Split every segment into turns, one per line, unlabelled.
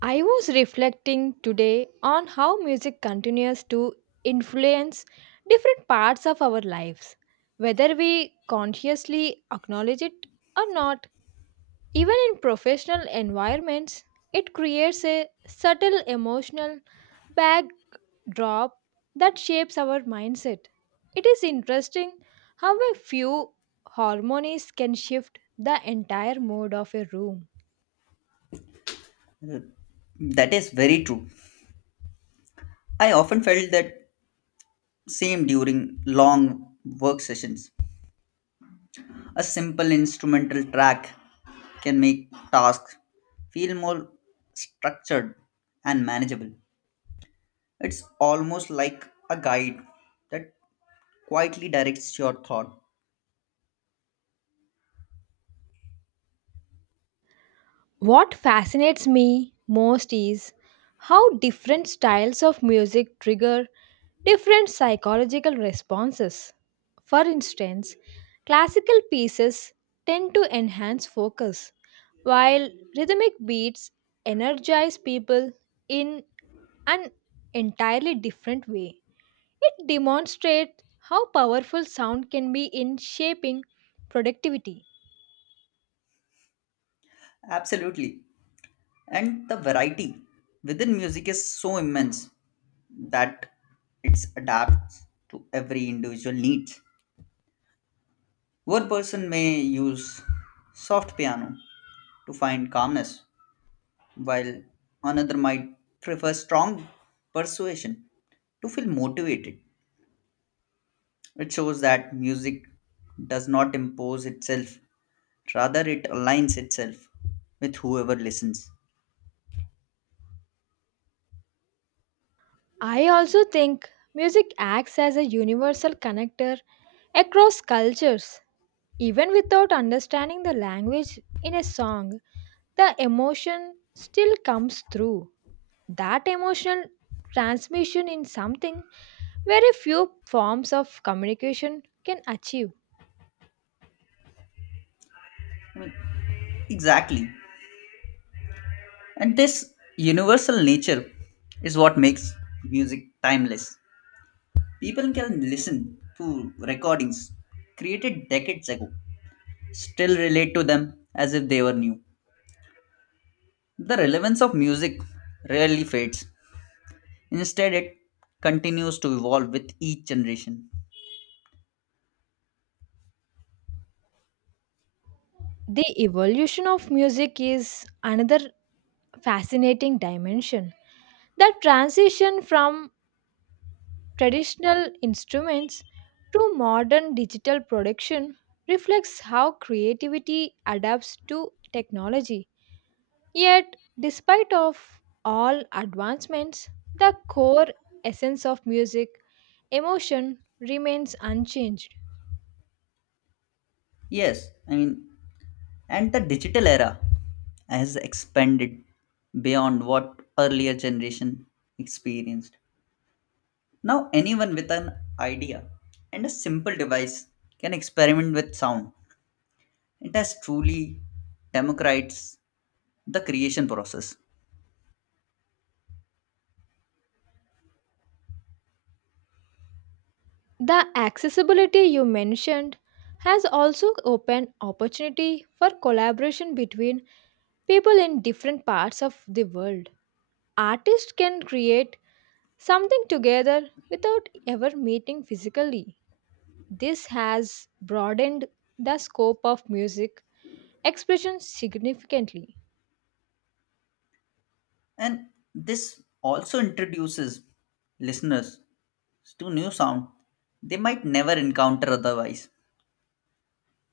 I was reflecting today on how music continues to influence different parts of our lives, whether we consciously acknowledge it or not. Even in professional environments, it creates a subtle emotional backdrop that shapes our mindset. It is interesting how a few harmonies can shift the entire mood of a room.
That is very true. I often felt that same during long work sessions. A simple instrumental track can make tasks feel more structured and manageable. It's almost like a guide that quietly directs your thought.
What fascinates me most is how different styles of music trigger different psychological responses. For instance, classical pieces tend to enhance focus, while rhythmic beats energize people in an entirely different way. It demonstrates how powerful sound can be in shaping productivity.
Absolutely. And the variety within music is so immense that it adapts to every individual need. One person may use soft piano to find calmness, while another might prefer strong persuasion to feel motivated. It shows that music does not impose itself, rather, it aligns itself with whoever listens.
I also think music acts as a universal connector across cultures. Even without understanding the language in a song, the emotion still comes through. That emotional transmission in something very few forms of communication can achieve.
I mean, exactly. And this universal nature is what makes music timeless. People can listen to recordings created decades ago, still relate to them as if they were new. The relevance of music rarely fades. Instead, it continues to evolve with each generation.
The evolution of music is another fascinating dimension. The transition from traditional instruments to modern digital production reflects how creativity adapts to technology, yet despite of all advancements, the core essence of music, emotion, remains unchanged.
Yes, and the digital era has expanded beyond what earlier generation experienced. Now, anyone with an idea and a simple device can experiment with sound. It has truly democratized the creation process.
The accessibility you mentioned has also opened opportunity for collaboration between people in different parts of the world. Artists can create something together without ever meeting physically. This has broadened the scope of music expression significantly.
And this also introduces listeners to new sound they might never encounter otherwise.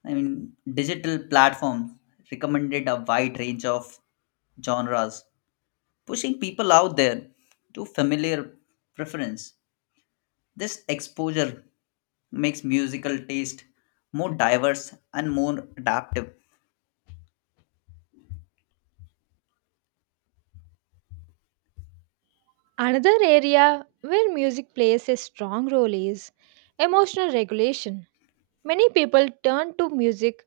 Digital platforms recommended a wide range of genres, pushing people out there to familiar preference. This exposure makes musical taste more diverse and more adaptive.
Another area where music plays a strong role is emotional regulation. Many people turn to music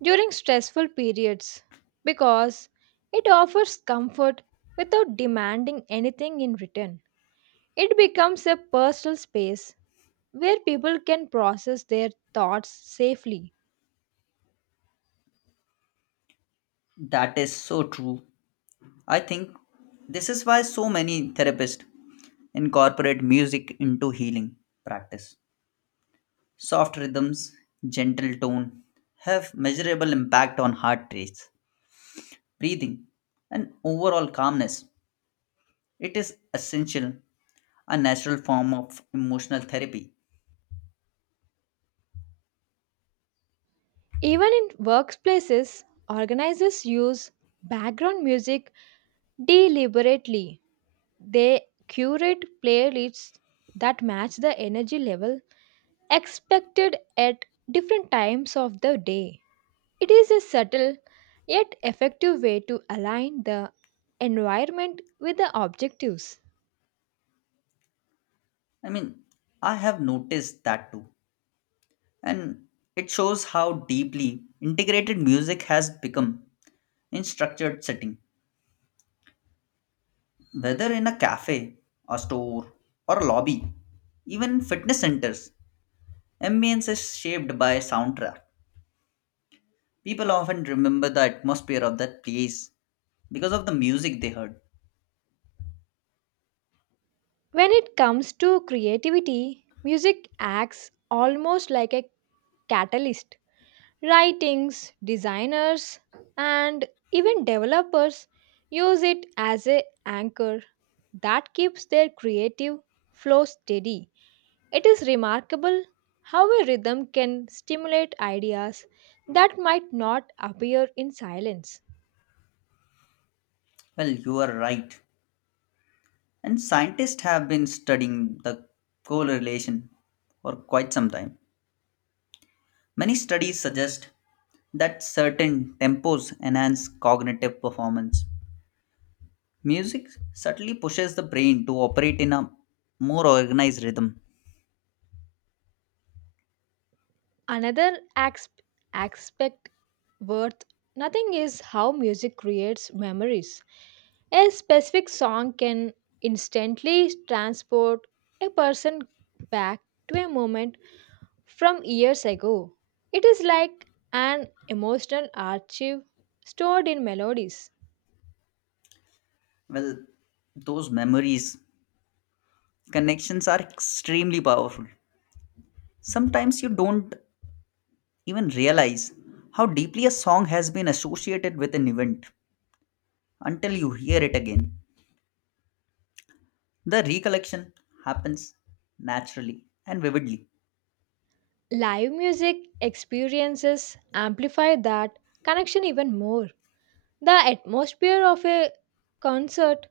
during stressful periods because it offers comfort without demanding anything in return. It becomes a personal space where people can process their thoughts safely.
That is so true. I think this is why so many therapists incorporate music into healing practice. Soft rhythms, gentle tone have measurable impact on heart rates, breathing, and overall calmness. It is essential, a natural form of emotional therapy.
Even in workplaces, organizers use background music deliberately. They curate playlists that match the energy level expected at different times of the day. It is a subtle yet effective way to align the environment with the objectives.
I mean, I have noticed that too. And it shows how deeply integrated music has become in structured setting, whether in a cafe, a store, or a lobby. Even fitness centers, ambience is shaped by soundtrack. People often remember the atmosphere of that place because of the music they heard.
When it comes to creativity, music acts almost like a catalyst. Writings, designers, and even developers use it as a anchor that keeps their creative flow steady. It is remarkable how a rhythm can stimulate ideas that might not appear in silence.
Well, you are right. And scientists have been studying the correlation for quite some time. Many studies suggest that certain tempos enhance cognitive performance. Music subtly pushes the brain to operate in a more organized rhythm.
Another aspect worth nothing is how music creates memories. A specific song can instantly transport a person back to a moment from years ago. It is like an emotional archive stored in melodies.
Well, those memories, connections are extremely powerful. Sometimes you don't even realize how deeply a song has been associated with an event until you hear it again. The recollection happens naturally and vividly.
Live music experiences amplify that connection even more. The atmosphere of a concert,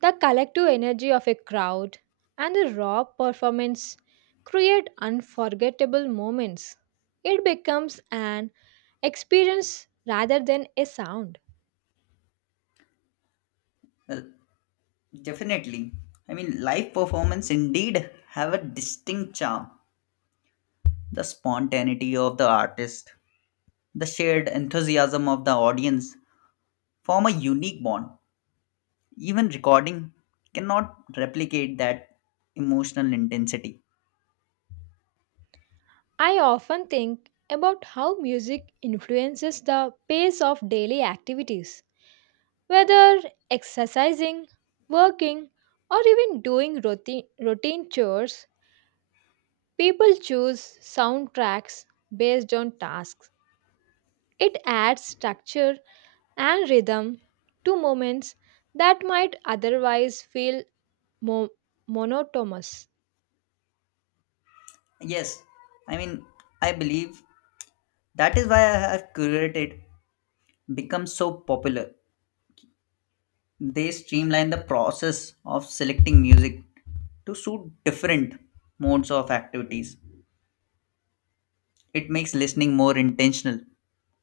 the collective energy of a crowd, and the raw performance create unforgettable moments. It becomes an experience rather than a sound.
Well, definitely. Live performance indeed have a distinct charm. The spontaneity of the artist, the shared enthusiasm of the audience form a unique bond. Even recording cannot replicate that emotional intensity.
I often think about how music influences the pace of daily activities, whether exercising, working, or even doing routine chores. People choose soundtracks based on tasks. It adds structure and rhythm to moments that might otherwise feel mo- monotonous.
Yes, I mean, I believe that is why I have curated becomes so popular. They streamline the process of selecting music to suit different modes of activities. It makes listening more intentional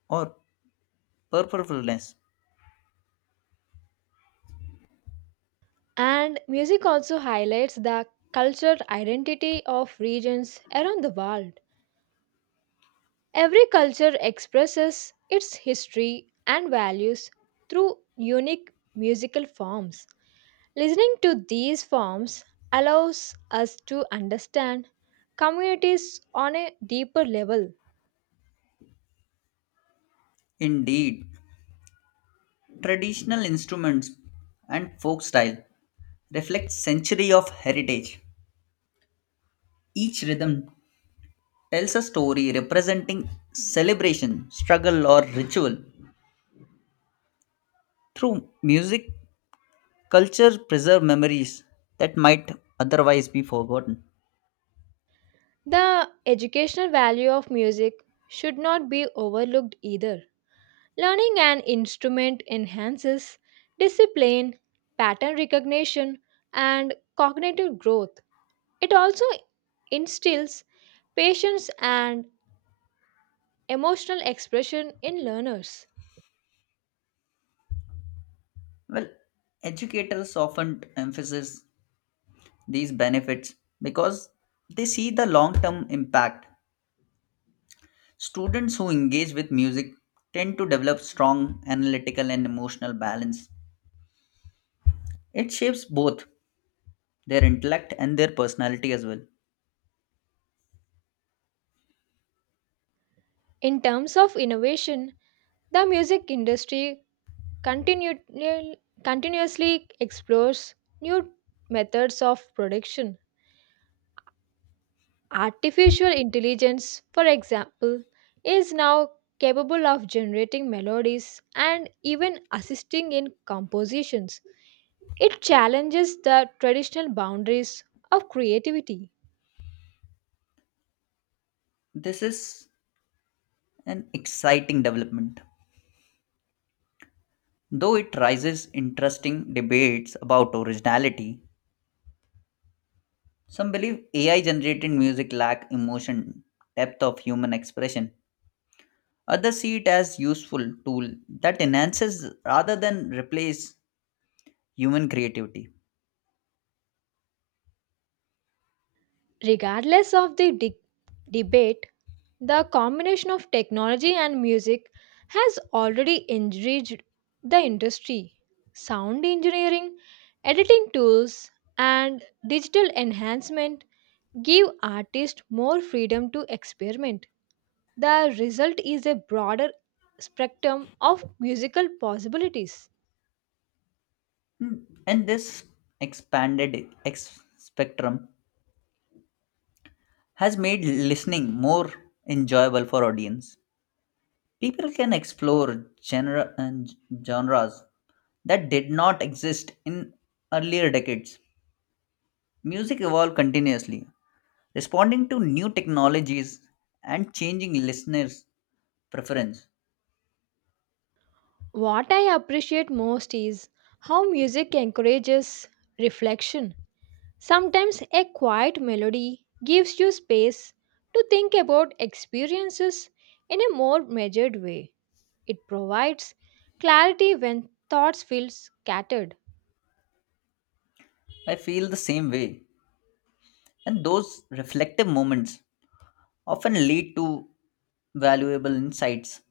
or purposefulness.
And music also highlights the cultural identity of regions around the world. Every culture expresses its history and values through unique musical forms. Listening to these forms allows us to understand communities on a deeper level.
Indeed, traditional instruments and folk style reflect century of heritage. Each rhythm tells a story representing celebration, struggle or ritual. Through music culture preserve memories that might otherwise be forgotten.
The educational value of music should not be overlooked either. Learning an instrument enhances discipline, pattern recognition, and cognitive growth. It also instills patience and emotional expression in learners.
Well, educators often emphasize these benefits because they see the long-term impact. Students who engage with music tend to develop strong analytical and emotional balance. It shapes both their intellect and their personality as well.
In terms of innovation, the music industry continu- continuously explores new methods of production. Artificial intelligence, for example, is now capable of generating melodies and even assisting in compositions. It challenges the traditional boundaries of creativity.
This is an exciting development. Though it raises interesting debates about originality. Some believe AI generated music lack emotion, depth of human expression. Others see it as useful tool that enhances rather than replace human creativity.
Regardless of the debate, the combination of technology and music has already enriched the industry. Sound engineering, editing tools, and digital enhancement give artists more freedom to experiment. The result is a broader spectrum of musical possibilities.
And this expanded spectrum has made listening more enjoyable for audience. People can explore genre and genres that did not exist in earlier decades. Music evolved continuously, responding to new technologies and changing listeners' preference.
What I appreciate most is how music encourages reflection. Sometimes a quiet melody gives you space to think about experiences in a more measured way. It provides clarity when thoughts feel scattered.
I feel the same way. And those reflective moments often lead to valuable insights.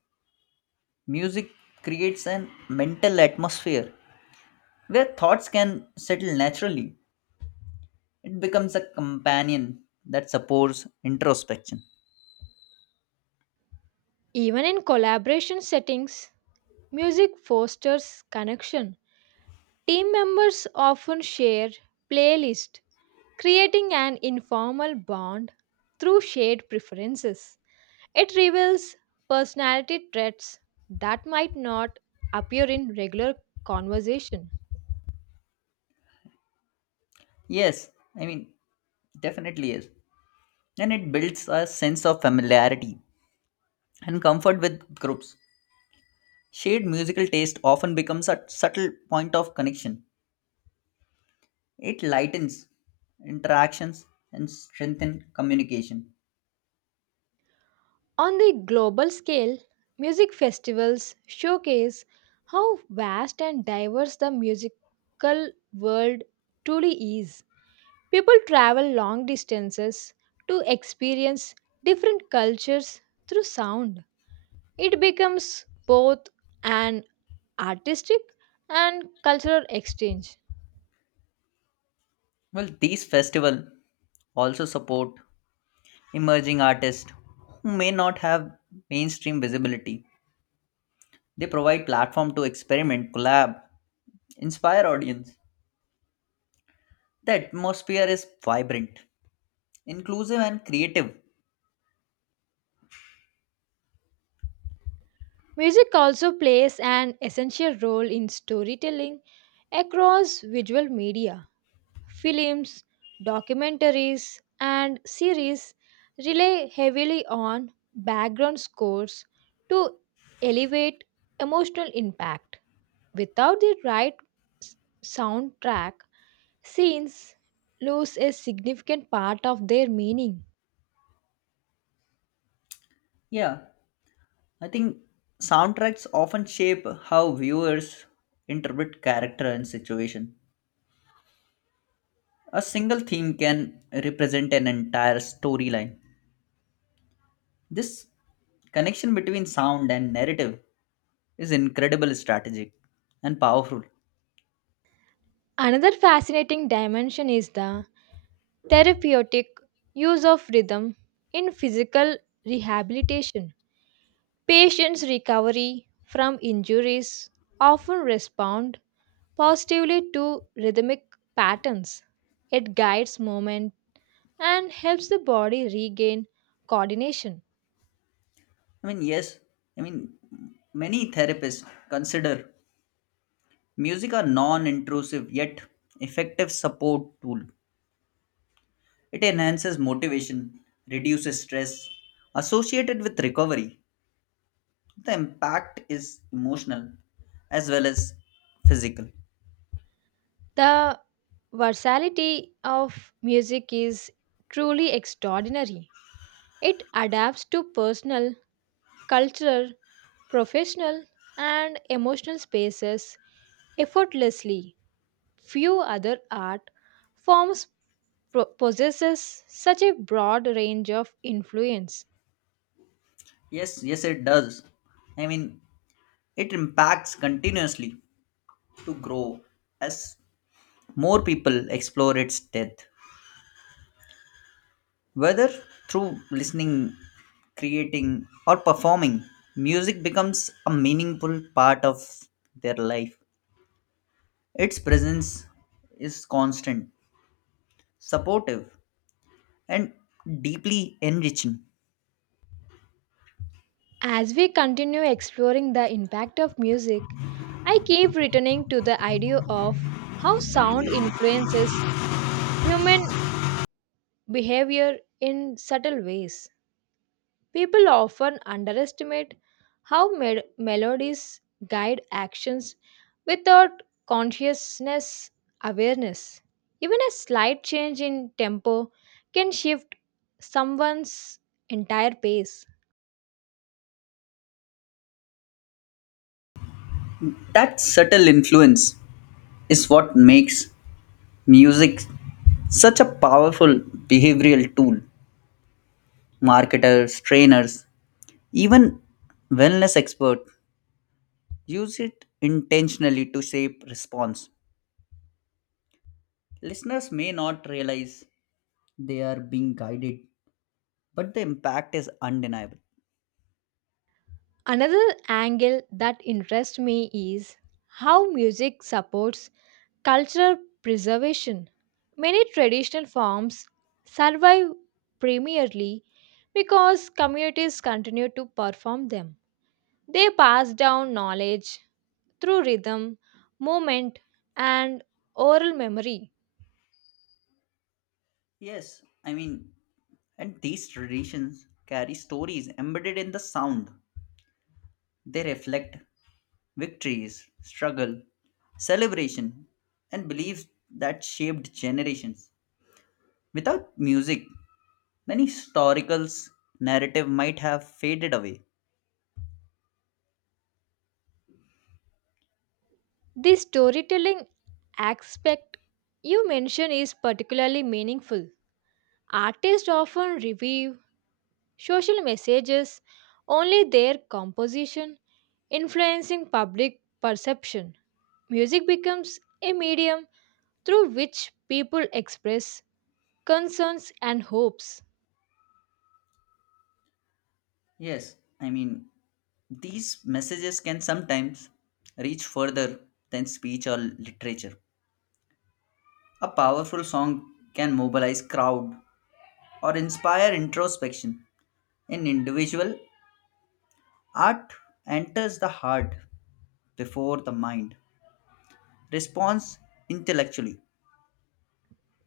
Music creates an mental atmosphere where thoughts can settle naturally. It becomes a companion that supports introspection.
Even in collaboration settings, music fosters connection. Team members often share playlists, creating an informal bond through shared preferences. It reveals personality traits that might not appear in regular conversation.
Yes, I mean, definitely yes. And it builds a sense of familiarity and comfort with groups. Shared musical taste often becomes a subtle point of connection. It lightens interactions and strengthens communication.
On the global scale, music festivals showcase how vast and diverse the musical world truly is. People travel long distances to experience different cultures through sound. It becomes both an artistic and cultural exchange.
Well, these festivals also support emerging artists who may not have mainstream visibility. They provide platform to experiment, collab, inspire audience. The atmosphere is vibrant, inclusive and creative.
Music also plays an essential role in storytelling across visual media. Films, documentaries, and series rely heavily on background scores to elevate emotional impact. Without the right s- soundtrack, scenes lose a significant part of their meaning.
Yeah, I think soundtracks often shape how viewers interpret character and situation. A single theme can represent an entire storyline. This connection between sound and narrative is incredible strategic and powerful.
Another fascinating dimension is the therapeutic use of rhythm in physical rehabilitation. Patients' recovery from injuries often respond positively to rhythmic patterns. It guides movement and helps the body regain coordination.
Yes, I mean, many therapists consider music a non intrusive yet effective support tool. It enhances motivation, reduces stress associated with recovery. The impact is emotional as well as physical.
The versatility of music is truly extraordinary. It adapts to personal, cultural, professional, and emotional spaces effortlessly. Few other art forms possesses such a broad range of influence.
Yes, yes, it does. I mean, It impacts continuously to grow as more people explore its depth, whether through listening, creating, or performing. Music becomes a meaningful part of their life. Its presence is constant, supportive, and deeply enriching.
As we continue exploring the impact of music, I keep returning to the idea of how sound influences human behavior in subtle ways. People often underestimate how melodies guide actions without consciousness awareness. Even a slight change in tempo can shift someone's entire pace.
That subtle influence is what makes music such a powerful behavioral tool. Marketers, trainers, even wellness experts use it intentionally to shape response. Listeners may not realize they are being guided, but the impact is undeniable.
Another angle that interests me is how music supports cultural preservation. Many traditional forms survive primarily because communities continue to perform them. They pass down knowledge through rhythm, movement, and oral memory.
Yes, and these traditions carry stories embedded in the sound. They reflect victories, struggle, celebration, and beliefs that shaped generations. Without music, many historicals narrative might have faded away.
The storytelling aspect you mention is particularly meaningful. Artists often revive social messages only their composition, influencing public perception. Music becomes a medium through which people express concerns and hopes.
Yes, these messages can sometimes reach further than speech or literature. A powerful song can mobilize crowd or inspire introspection. In individual, art enters the heart before the mind. Response intellectually.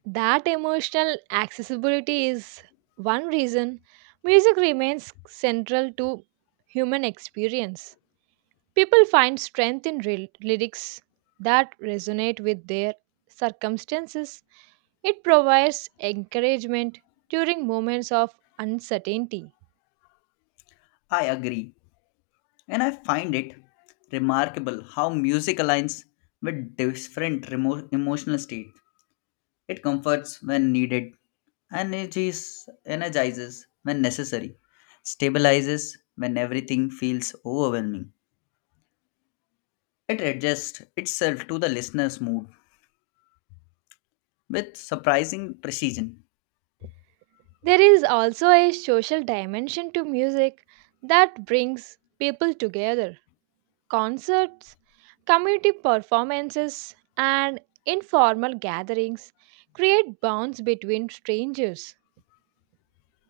That emotional accessibility is one reason music remains central to human experience. People find strength in lyrics that resonate with their circumstances. It provides encouragement during moments of uncertainty.
I agree. And I find it remarkable how music aligns with different emotional states. It comforts when needed, energies, energizes when necessary, stabilizes when everything feels overwhelming. It adjusts itself to the listener's mood with surprising precision.
There is also a social dimension to music that brings people together. Concerts, community performances, and informal gatherings create bonds between strangers.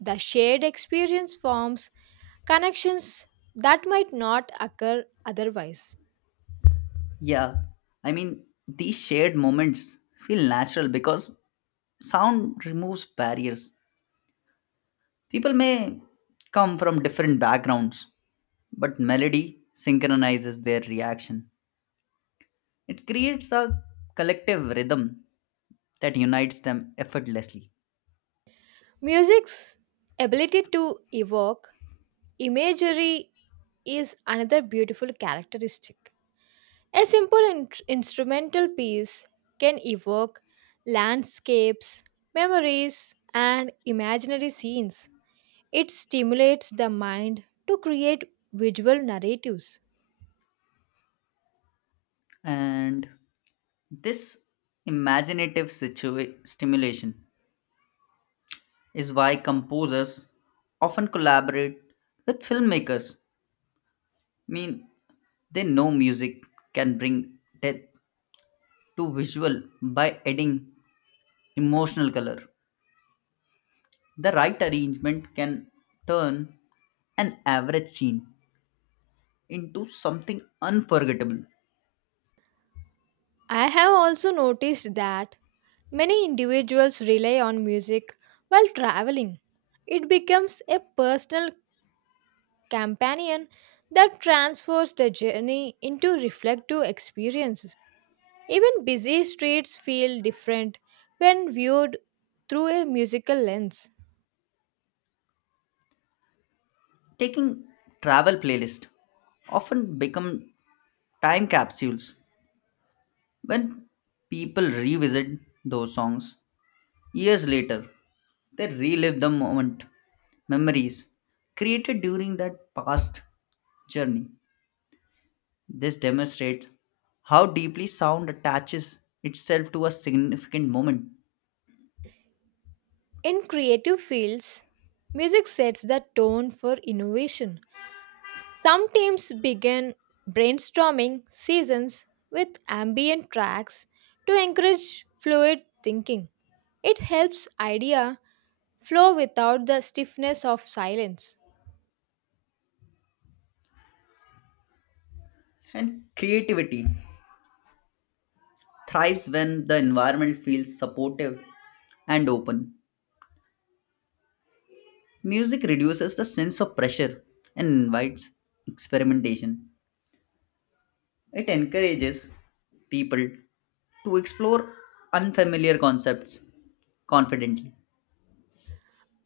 The shared experience forms connections that might not occur otherwise.
Yeah, these shared moments feel natural because sound removes barriers. People may come from different backgrounds, but melody synchronizes their reaction. It creates a collective rhythm that unites them effortlessly.
Music's ability to evoke imagery is another beautiful characteristic. A simple instrumental piece can evoke landscapes, memories, and imaginary scenes. It stimulates the mind to create visual narratives.
And this imaginative stimulation is why composers often collaborate with filmmakers. I mean, they know music can bring depth to visual by adding emotional color. The right arrangement can turn an average scene into something unforgettable.
I have also noticed that many individuals rely on music while traveling. It becomes a personal companion that transfers the journey into reflective experiences. Even busy streets feel different when viewed through a musical lens.
Taking travel playlist often become time capsules. When people revisit those songs years later, they relive the moment, memories created during that past journey. This demonstrates how deeply sound attaches itself to a significant moment.
In creative fields, music sets the tone for innovation. Some teams begin brainstorming seasons with ambient tracks to encourage fluid thinking. It helps idea flow without the stiffness of silence.
And creativity thrives when the environment feels supportive and open. Music reduces the sense of pressure and invites experimentation. It encourages people to explore unfamiliar concepts confidently.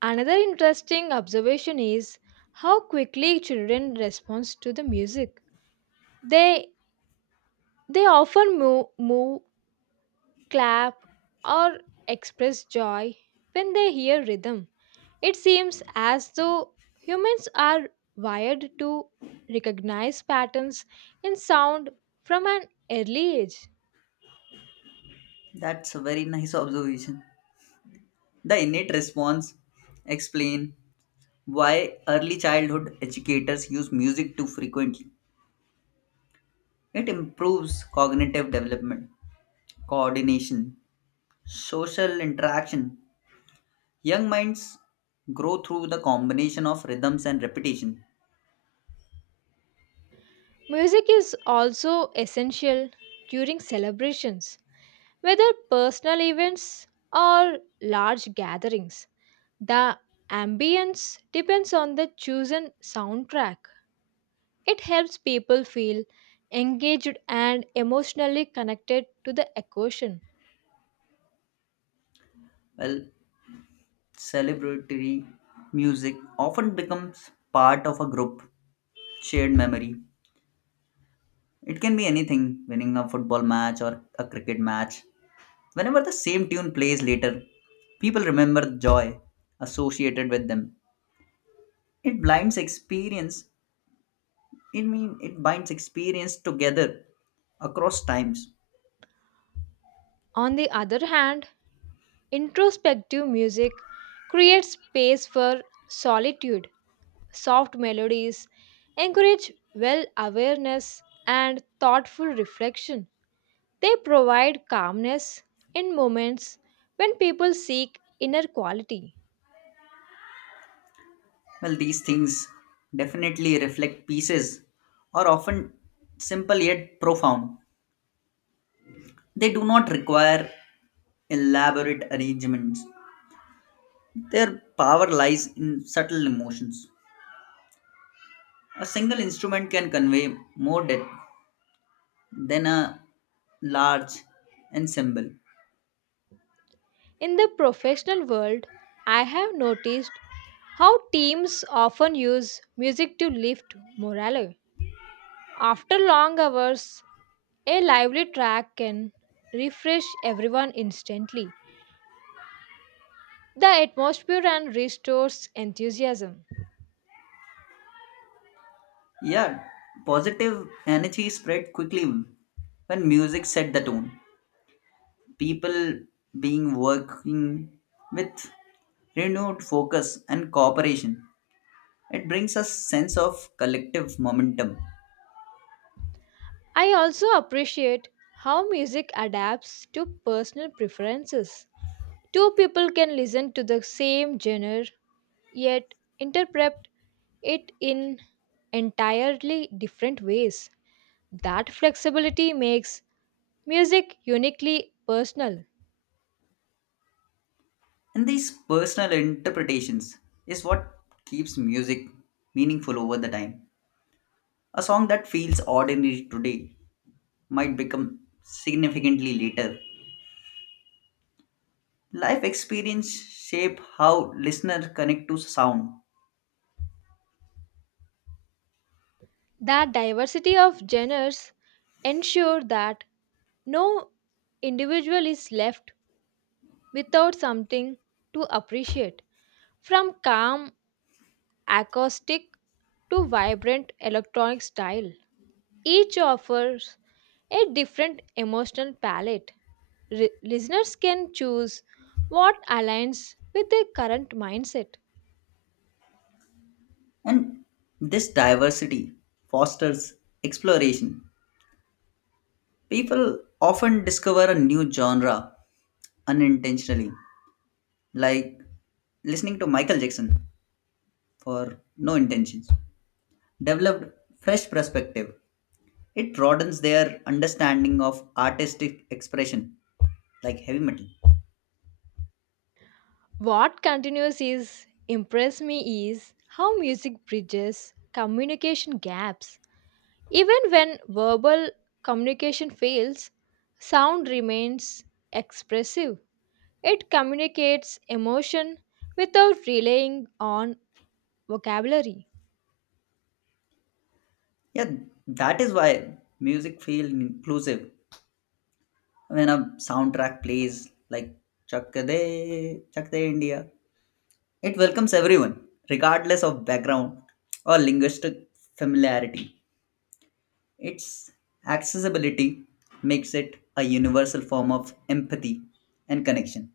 Another interesting observation is how quickly children respond to the music. They they often move, clap, or express joy when they hear rhythm. It seems as though humans are wired to recognize patterns in sound from an early age.
That's a very nice observation. The innate response explain why early childhood educators use music too frequently. It improves cognitive development, coordination, social interaction. Young minds grow through the combination of rhythms and repetition.
Music is also essential during celebrations, whether personal events or large gatherings. The ambience depends on the chosen soundtrack. It helps people feel engaged and emotionally connected to the occasion.
Well, celebratory music often becomes part of a group shared memory. It can be anything, winning a football match or a cricket match. Whenever the same tune plays later, people remember the joy associated with them. It blinds experience. It mean it binds experience together across times.
On the other hand, introspective music creates space for solitude, soft melodies, encourage well awareness, and thoughtful reflection. They provide calmness in moments when people seek inner quality.
Well, these things definitely reflect pieces are often simple yet profound. They do not require elaborate arrangements. Their power lies in subtle emotions. A single instrument can convey more depth than a large ensemble.
In the professional world, I have noticed how teams often use music to lift morale. After long hours, a lively track can refresh everyone instantly. The atmosphere and restores enthusiasm.
Yeah, positive energy spread quickly when music set the tone. People being working with renewed focus and cooperation. It brings a sense of collective momentum.
I also appreciate how music adapts to personal preferences. Two people can listen to the same genre yet interpret it in entirely different ways. That flexibility makes music uniquely personal.
And these personal interpretations is what keeps music meaningful over the time. A song that feels ordinary today might become significantly later. Life experience shape how listeners connect to sound,
That diversity of genres ensure that no individual is left without something to appreciate. From calm acoustic to vibrant electronic style, each offers a different emotional palette. Listeners can choose what aligns with their current mindset.
and this diversity fosters exploration. People often discover a new genre unintentionally, like listening to Michael Jackson for no intentions, developed fresh perspective. It broadens their understanding of artistic expression, like heavy metal.
What continues is impress me is how music bridges communication gaps. Even when verbal communication fails, sound remains expressive. It communicates emotion without relying on vocabulary.
Yeah, that is why music feels inclusive. When a soundtrack plays like Chak De, Chak De India, it welcomes everyone, regardless of background or linguistic familiarity. Its accessibility makes it a universal form of empathy and connection.